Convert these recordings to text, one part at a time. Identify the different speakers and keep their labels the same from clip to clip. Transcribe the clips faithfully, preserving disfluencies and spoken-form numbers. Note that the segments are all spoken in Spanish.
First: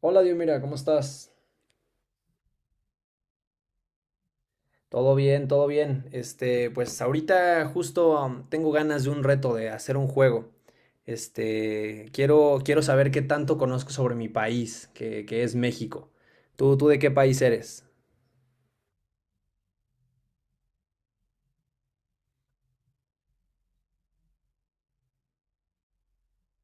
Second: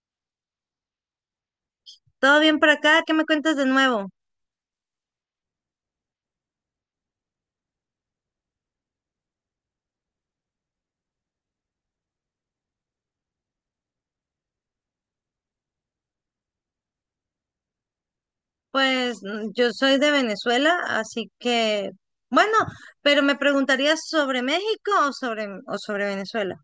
Speaker 1: Hola, Dios, mira, ¿cómo estás?
Speaker 2: ¿Todo bien por acá? ¿Qué me cuentas de nuevo?
Speaker 1: Todo bien, todo bien. Este, pues ahorita justo um, tengo ganas de un reto de hacer un juego. Este, quiero, quiero saber qué tanto conozco sobre mi país, que, que es México. ¿Tú, tú de qué país eres?
Speaker 2: Pues mm, yo soy de Venezuela, así que, bueno, pero me preguntarías sobre México o sobre, o sobre Venezuela.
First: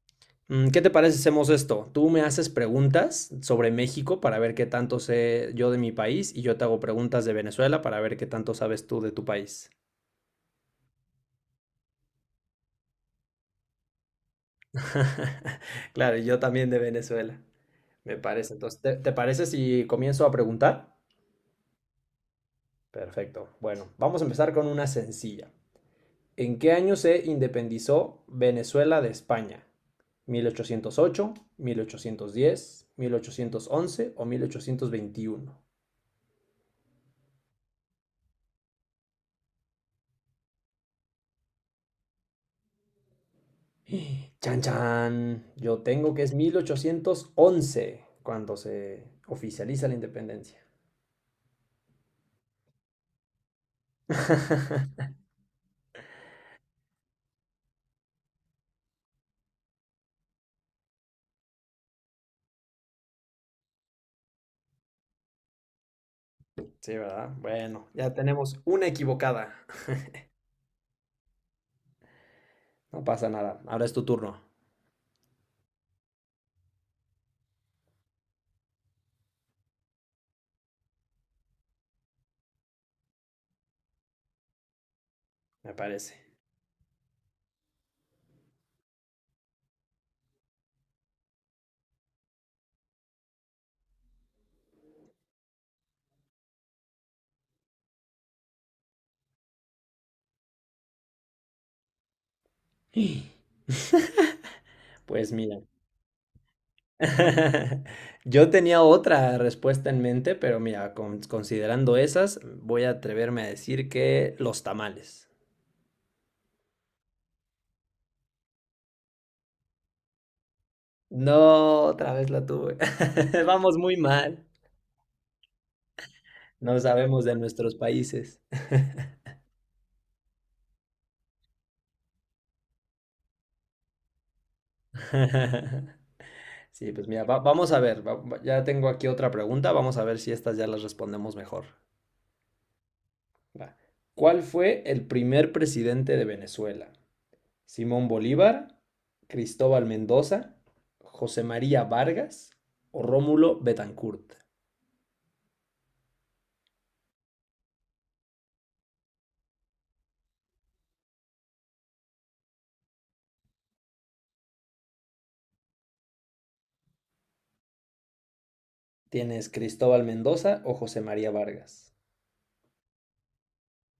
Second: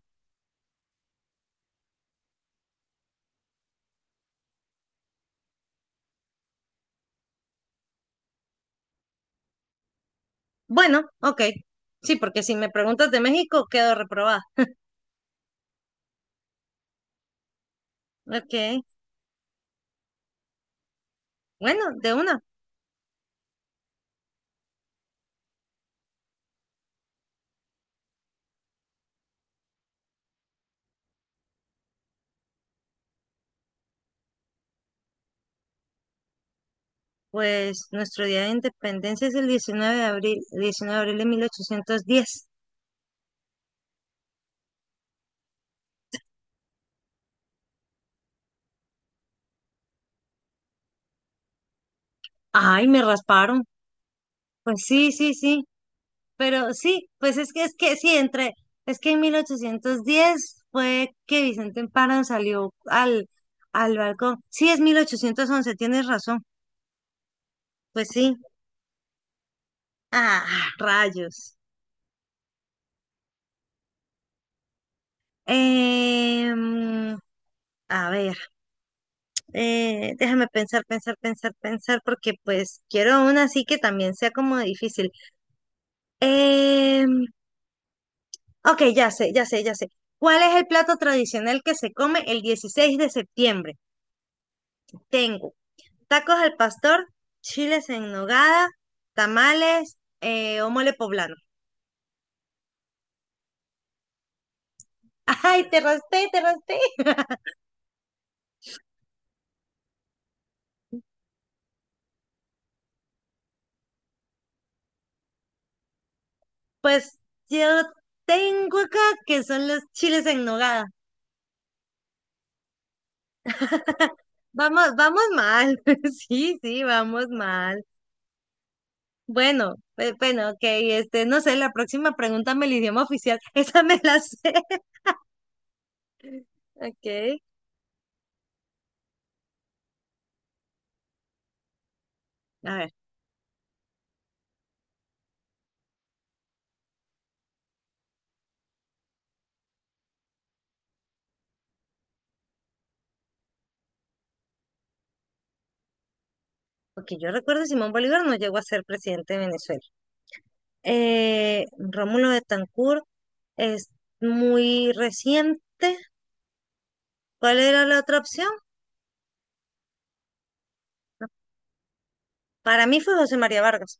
Speaker 1: Mm, ¿Qué te parece si hacemos esto? Tú me haces preguntas sobre México para ver qué tanto sé yo de mi país y yo te hago preguntas de Venezuela para ver qué tanto sabes tú de tu país.
Speaker 2: Bueno, ok. Sí, porque si me preguntas de México, quedo reprobada.
Speaker 1: Claro, y yo también de Venezuela. Me
Speaker 2: Ok.
Speaker 1: parece. Entonces, ¿te, te parece si comienzo a preguntar?
Speaker 2: Bueno, de una.
Speaker 1: Perfecto. Bueno, vamos a empezar con una sencilla. ¿En qué año se independizó Venezuela de España? mil mil ochocientos ochocientos ocho, mil ochocientos diez, mil ochocientos once o mil ochocientos veintiuno?
Speaker 2: Pues nuestro día de independencia es el diecinueve de abril, diecinueve de abril de mil ochocientos diez.
Speaker 1: Chan chan, yo tengo que es mil ochocientos once cuando se oficializa la independencia.
Speaker 2: Ay, me rasparon. Pues sí, sí, sí. Pero sí, pues es que es que sí, entre, es que en mil ochocientos diez fue que Vicente Emparan salió al, al balcón. Sí, es mil ochocientos once, tienes razón.
Speaker 1: Sí, ¿verdad? Bueno,
Speaker 2: Pues
Speaker 1: ya
Speaker 2: sí.
Speaker 1: tenemos una equivocada.
Speaker 2: Ah, rayos.
Speaker 1: No pasa nada. Ahora es tu turno,
Speaker 2: Em, a ver, eh, déjame pensar, pensar, pensar, pensar, porque pues quiero una así que también sea como difícil.
Speaker 1: me parece.
Speaker 2: Em, ok, ya sé, ya sé, ya sé. ¿Cuál es el plato tradicional que se come el dieciséis de septiembre? Tengo tacos al pastor, chiles en nogada, tamales eh, o mole poblano.
Speaker 1: Pues mira,
Speaker 2: Ay, te raspé, te raspé.
Speaker 1: yo tenía otra respuesta en mente, pero mira, con- considerando esas, voy a atreverme a decir que los tamales.
Speaker 2: Pues yo tengo acá que son los chiles en nogada.
Speaker 1: No, otra vez la tuve. Vamos muy mal.
Speaker 2: Vamos, vamos mal. Sí,
Speaker 1: No
Speaker 2: sí,
Speaker 1: sabemos
Speaker 2: vamos
Speaker 1: de nuestros
Speaker 2: mal.
Speaker 1: países.
Speaker 2: Bueno, pe- bueno, ok, este, no sé, la próxima pregúntame el idioma oficial. Esa me la sé.
Speaker 1: Sí,
Speaker 2: Ok.
Speaker 1: pues mira, va- vamos a ver. va- va- ya tengo aquí otra pregunta. Vamos a ver si estas ya las respondemos mejor.
Speaker 2: A ver,
Speaker 1: Va. ¿Cuál fue el primer presidente de Venezuela? Simón Bolívar, Cristóbal Mendoza, José María Vargas o Rómulo Betancourt.
Speaker 2: porque yo recuerdo Simón Bolívar no llegó a ser presidente de Venezuela. eh, Rómulo Betancourt es muy reciente. ¿Cuál era la otra opción?
Speaker 1: Tienes Cristóbal Mendoza o José María Vargas.
Speaker 2: Para mí fue José María Vargas.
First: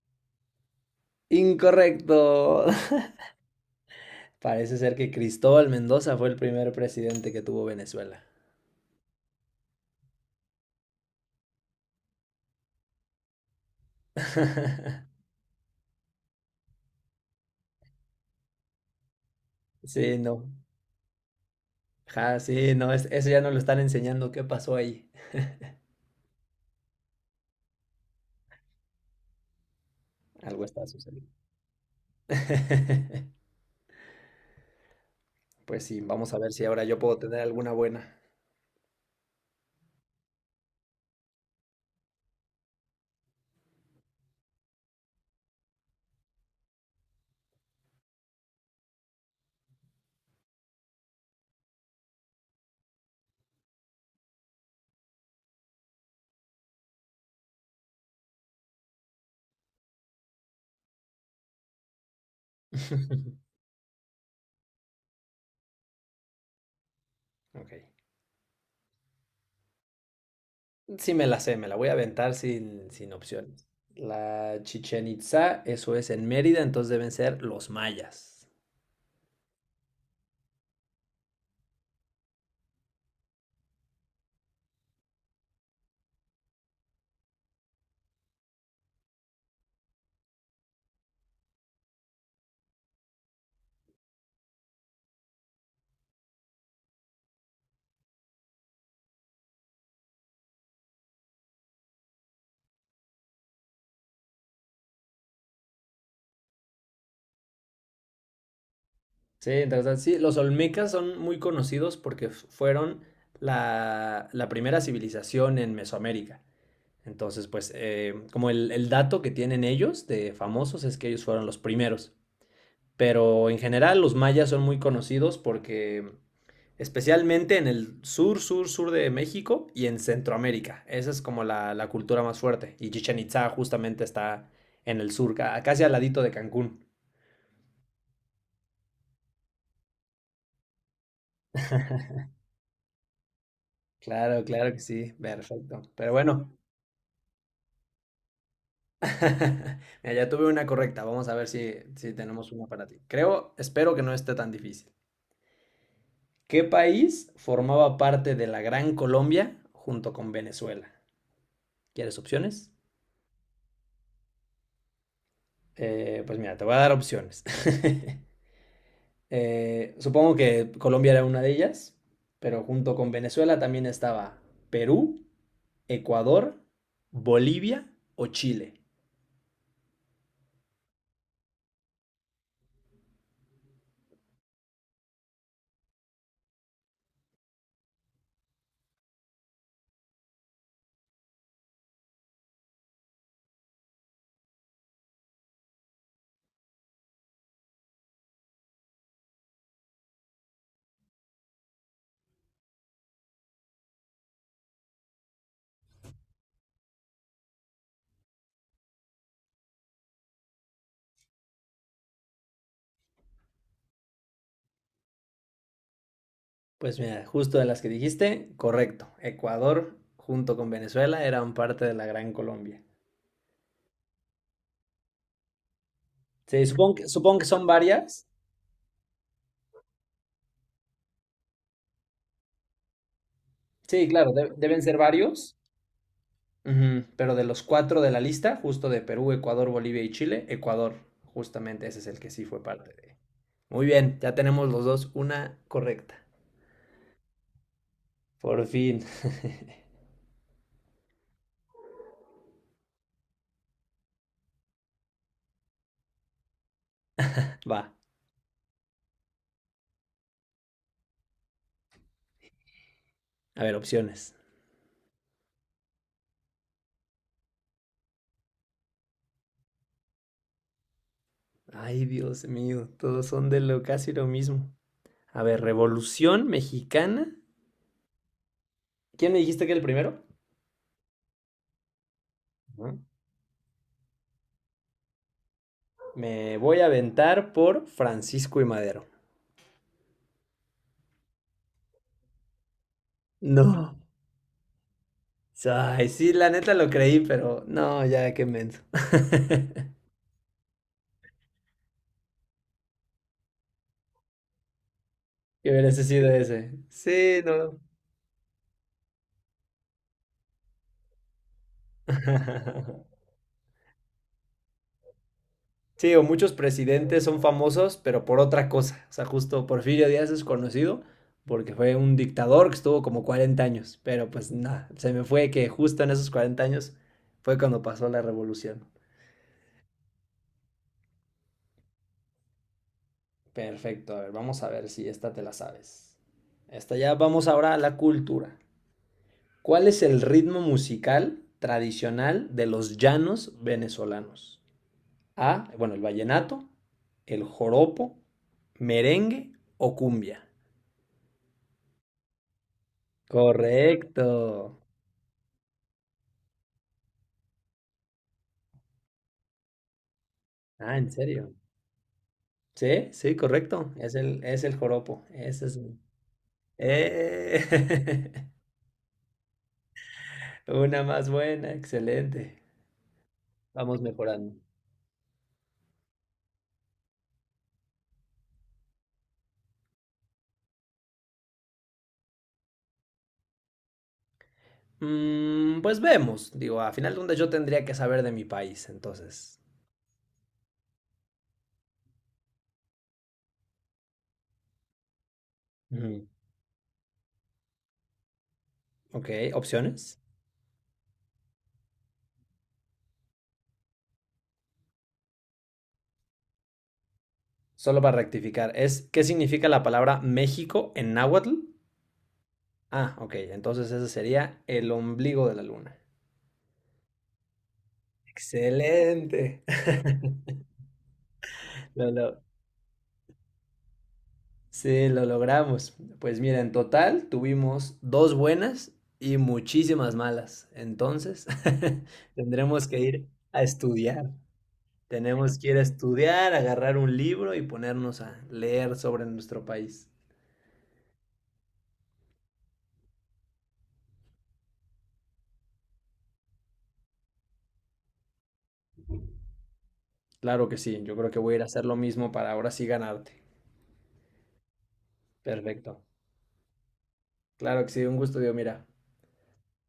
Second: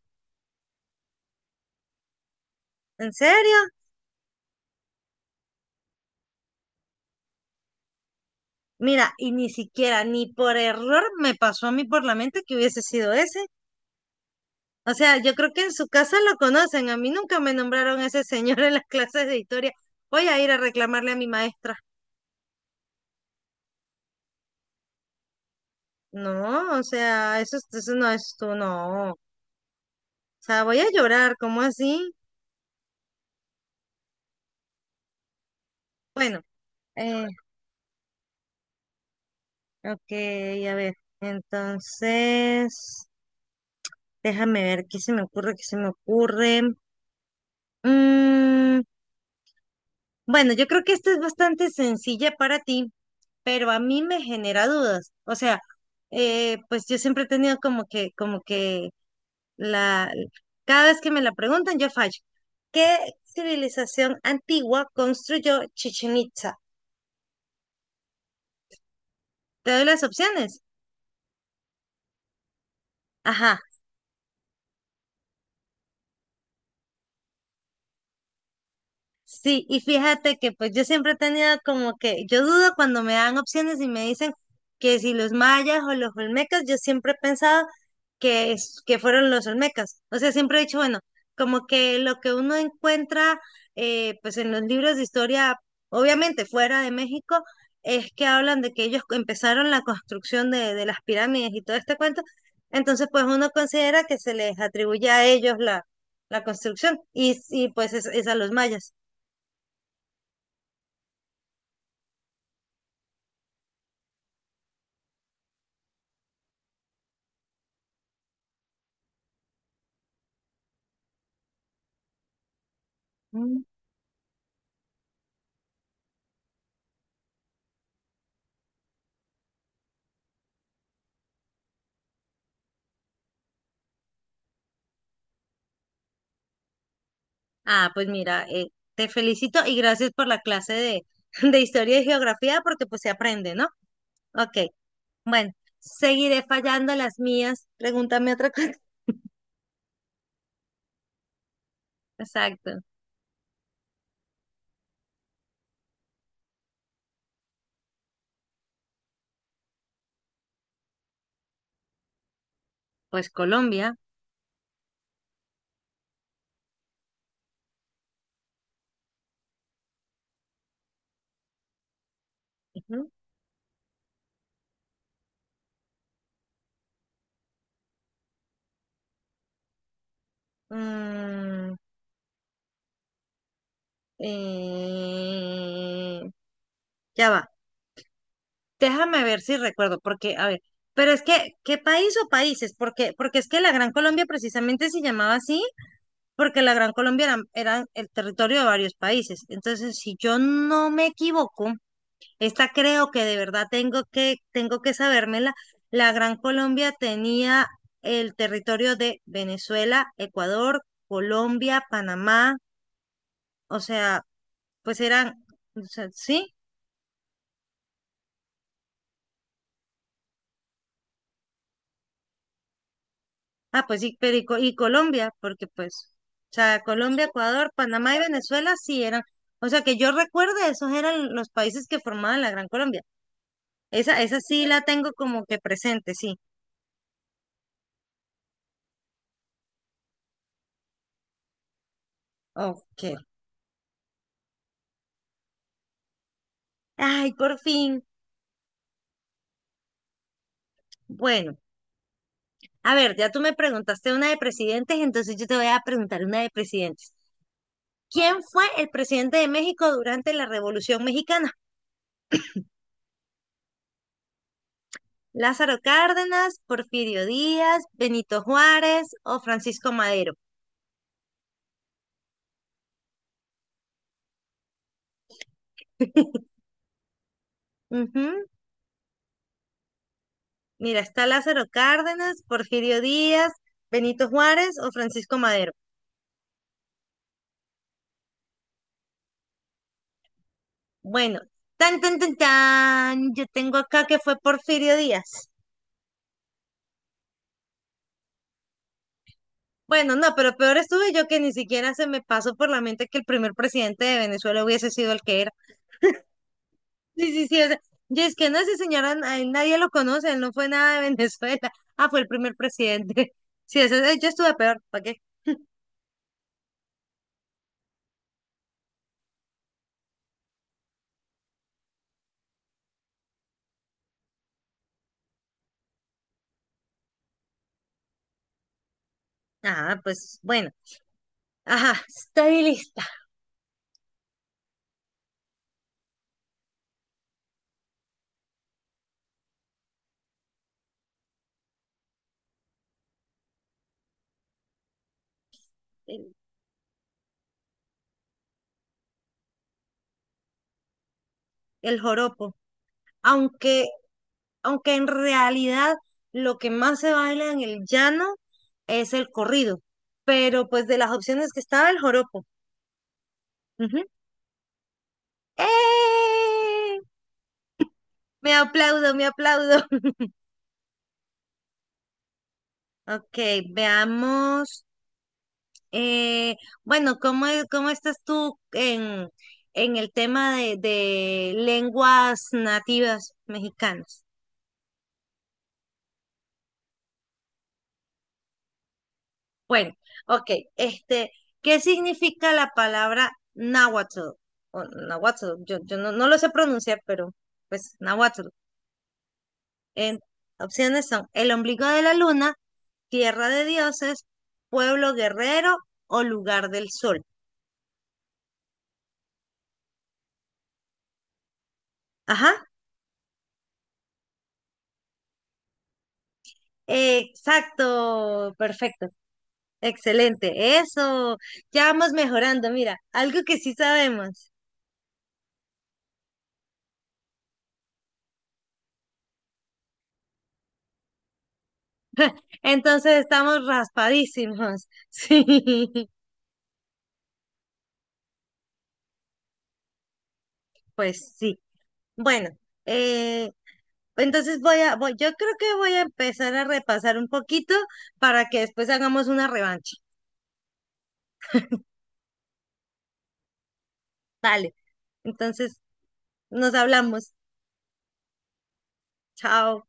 Speaker 1: Incorrecto.
Speaker 2: ¿En serio?
Speaker 1: Parece ser que Cristóbal Mendoza fue el primer presidente que tuvo Venezuela.
Speaker 2: Mira, y ni siquiera, ni por error me pasó a mí por la mente que hubiese sido ese. O sea, yo creo que en su casa lo conocen. A mí nunca me nombraron a ese señor en las clases de historia.
Speaker 1: Sí,
Speaker 2: Voy a
Speaker 1: no.
Speaker 2: ir a reclamarle a mi maestra.
Speaker 1: Ja, sí, no, es- eso ya no lo están enseñando. ¿Qué pasó ahí?
Speaker 2: No, o sea, eso, eso no es tú, no. O sea,
Speaker 1: Algo
Speaker 2: voy
Speaker 1: está
Speaker 2: a
Speaker 1: sucediendo.
Speaker 2: llorar, ¿cómo así?
Speaker 1: Pues sí, vamos a
Speaker 2: Bueno,
Speaker 1: ver si ahora yo puedo
Speaker 2: eh,
Speaker 1: tener alguna buena.
Speaker 2: ok, a ver, entonces, déjame ver qué se me ocurre, qué se me ocurre. Mm, bueno, yo creo que esta es bastante sencilla para ti, pero a mí me genera dudas. O sea, eh, pues yo siempre he tenido como que, como que la, cada vez que me la preguntan, yo fallo. ¿Qué civilización antigua construyó Chichen Itza?
Speaker 1: Ok.
Speaker 2: Te doy las opciones.
Speaker 1: Sí me la sé, me la voy a aventar sin, sin
Speaker 2: Ajá.
Speaker 1: opciones. La Chichen Itza, eso es en Mérida, entonces deben ser los mayas.
Speaker 2: Sí, y fíjate que pues yo siempre he tenido como que, yo dudo cuando me dan opciones y me dicen que si los mayas o los olmecas, yo siempre he pensado que, es- que fueron los olmecas. O sea, siempre he dicho, bueno, como que lo que uno encuentra eh, pues en los libros de historia, obviamente fuera de México, es que hablan de que ellos empezaron la construcción de, de las pirámides y todo este cuento. Entonces, pues uno considera que se les atribuye a ellos la, la construcción y, y pues es es a los mayas.
Speaker 1: Sí, interesante. Sí, los olmecas son muy conocidos porque f- fueron la, la primera civilización en Mesoamérica. Entonces, pues, eh, como el, el dato que tienen ellos de famosos es que ellos fueron los primeros. Pero en
Speaker 2: Mm.
Speaker 1: general los mayas son muy conocidos porque especialmente en el sur, sur, sur de México y en Centroamérica. Esa es como la, la cultura más fuerte. Y Chichen Itza justamente está en el sur, ca- casi al ladito de Cancún.
Speaker 2: Ah, pues mira, eh, te felicito y gracias por la clase de, de historia y geografía porque pues se aprende, ¿no?
Speaker 1: Claro,
Speaker 2: Ok,
Speaker 1: claro que sí,
Speaker 2: bueno,
Speaker 1: perfecto. Pero
Speaker 2: seguiré
Speaker 1: bueno,
Speaker 2: fallando las mías. Pregúntame otra cosa.
Speaker 1: mira, ya tuve una correcta. Vamos a ver si, si tenemos una
Speaker 2: Exacto.
Speaker 1: para ti. Creo, espero que no esté tan difícil. ¿Qué país formaba parte de la Gran Colombia junto con Venezuela? ¿Quieres opciones?
Speaker 2: Pues Colombia.
Speaker 1: Eh, pues mira, te voy a dar opciones. Eh, supongo que Colombia era una de ellas, pero junto con
Speaker 2: Ujú.
Speaker 1: Venezuela también estaba Perú, Ecuador, Bolivia o Chile.
Speaker 2: Mm, eh, ya va. Déjame ver si recuerdo, porque, a ver, pero es que, ¿qué país o países? Porque, porque es que la Gran Colombia precisamente se llamaba así porque la Gran Colombia era, era el territorio de varios países. Entonces, si yo no me equivoco, esta creo que de verdad tengo que, tengo que sabérmela, la Gran Colombia tenía el territorio de Venezuela, Ecuador, Colombia, Panamá, o sea, pues eran, o sea, sí,
Speaker 1: Pues mira, justo de las que dijiste, correcto. Ecuador junto con Venezuela eran parte de la Gran Colombia.
Speaker 2: ah, pues sí, pero y, Co- y Colombia, porque pues, o
Speaker 1: Sí,
Speaker 2: sea,
Speaker 1: supongo que,
Speaker 2: Colombia,
Speaker 1: supongo que son
Speaker 2: Ecuador, Panamá y
Speaker 1: varias.
Speaker 2: Venezuela sí eran. O sea, que yo recuerde, esos eran los países que formaban la Gran Colombia.
Speaker 1: Sí,
Speaker 2: Esa,
Speaker 1: claro,
Speaker 2: esa
Speaker 1: de-
Speaker 2: sí
Speaker 1: deben
Speaker 2: la
Speaker 1: ser
Speaker 2: tengo como
Speaker 1: varios.
Speaker 2: que presente, sí.
Speaker 1: Ujú, Pero de los cuatro de la lista, justo de Perú, Ecuador, Bolivia y Chile, Ecuador, justamente ese es el que sí fue parte
Speaker 2: Ok.
Speaker 1: de. Muy bien, ya tenemos los dos una correcta.
Speaker 2: Ay, por fin.
Speaker 1: Por fin.
Speaker 2: Bueno, a ver, ya tú me preguntaste una de presidentes, entonces yo te voy a preguntar una de presidentes.
Speaker 1: Va.
Speaker 2: ¿Quién fue el presidente de México durante la Revolución Mexicana?
Speaker 1: A ver, opciones.
Speaker 2: ¿Lázaro Cárdenas, Porfirio Díaz, Benito Juárez o Francisco Madero?
Speaker 1: Ay, Dios mío, todos son de lo casi lo mismo. A ver, Revolución Mexicana.
Speaker 2: Ujú.
Speaker 1: ¿Quién me dijiste que era el primero?
Speaker 2: Mira, está Lázaro Cárdenas,
Speaker 1: Ujú.
Speaker 2: Porfirio Díaz, Benito Juárez o Francisco Madero.
Speaker 1: Me voy a aventar por Francisco y Madero.
Speaker 2: Bueno, tan, tan, tan, tan. Yo tengo
Speaker 1: No.
Speaker 2: acá que fue Porfirio Díaz.
Speaker 1: Ay, sí, la neta lo creí, pero no, ya qué menso.
Speaker 2: Bueno, no, pero peor estuve yo que ni siquiera se me pasó por la mente que el primer presidente de Venezuela hubiese sido el que era.
Speaker 1: Que hubiese sido ese.
Speaker 2: Sí,
Speaker 1: Sí,
Speaker 2: sí, sí, o
Speaker 1: no.
Speaker 2: sea, yo es que no, ese señor a- a él nadie lo conoce, él no fue nada de Venezuela. Ah, fue el primer presidente. Sí, eso, eh, yo estuve peor, ¿para qué?
Speaker 1: Sí, o muchos presidentes son famosos, pero por otra cosa. O sea, justo Porfirio Díaz es conocido porque fue un dictador que estuvo como cuarenta años, pero pues nada, se me fue que justo en esos cuarenta años fue cuando pasó la revolución.
Speaker 2: Ah, pues bueno, ajá, estoy lista.
Speaker 1: Perfecto, a ver, vamos a ver si esta te la sabes. Esta ya vamos ahora a la cultura. ¿Cuál es el ritmo musical tradicional de los llanos venezolanos? A, bueno, el
Speaker 2: El,
Speaker 1: vallenato, el joropo, merengue o cumbia.
Speaker 2: el joropo. Aunque,
Speaker 1: Correcto.
Speaker 2: aunque en realidad lo que más se baila en el llano es el corrido. Pero pues
Speaker 1: Ah,
Speaker 2: de
Speaker 1: ¿en
Speaker 2: las opciones
Speaker 1: serio?
Speaker 2: que estaba el joropo.
Speaker 1: Sí, sí, correcto.
Speaker 2: Ujú.
Speaker 1: Es el, es el joropo. Ese es. el-
Speaker 2: ¡Eh!
Speaker 1: ¡Eh!
Speaker 2: Me aplaudo, me aplaudo.
Speaker 1: Una más buena, excelente.
Speaker 2: Ok,
Speaker 1: Vamos mejorando.
Speaker 2: veamos. eh, bueno, ¿cómo, es- cómo estás tú en, en el tema de, de lenguas nativas mexicanas?
Speaker 1: Mm, pues vemos. Digo, a final de cuentas yo tendría que saber de mi país, entonces.
Speaker 2: Bueno, ok, este, ¿qué significa la palabra náhuatl? O náhuatl, yo, yo no,
Speaker 1: Ujú.
Speaker 2: no lo sé pronunciar, pero pues náhuatl.
Speaker 1: Ok, opciones.
Speaker 2: En- Opciones son el ombligo de la luna, tierra de dioses, pueblo guerrero o lugar del sol.
Speaker 1: Solo para rectificar, es ¿qué significa la palabra México en náhuatl?
Speaker 2: Ajá.
Speaker 1: Ah, ok, entonces ese sería el ombligo de la luna.
Speaker 2: Exacto, perfecto,
Speaker 1: Excelente.
Speaker 2: excelente. Eso, ya
Speaker 1: Lo,
Speaker 2: vamos
Speaker 1: lo-
Speaker 2: mejorando. Mira, algo que sí sabemos.
Speaker 1: Sí, lo logramos. Pues mira, en total tuvimos dos buenas y muchísimas malas. Entonces, tendremos que
Speaker 2: Entonces
Speaker 1: ir a
Speaker 2: estamos
Speaker 1: estudiar.
Speaker 2: raspadísimos. Sí,
Speaker 1: Tenemos que ir a estudiar, agarrar un libro y ponernos a leer sobre nuestro país.
Speaker 2: pues sí. Bueno, eh, entonces voy a, voy, yo creo que voy a empezar a repasar un poquito para que después hagamos una revancha.
Speaker 1: Claro que sí, yo creo que voy a ir a hacer lo mismo para ahora sí ganarte.
Speaker 2: Vale, entonces
Speaker 1: Perfecto.
Speaker 2: nos hablamos.
Speaker 1: Claro que sí, un gusto, Dios, mira.
Speaker 2: Chao.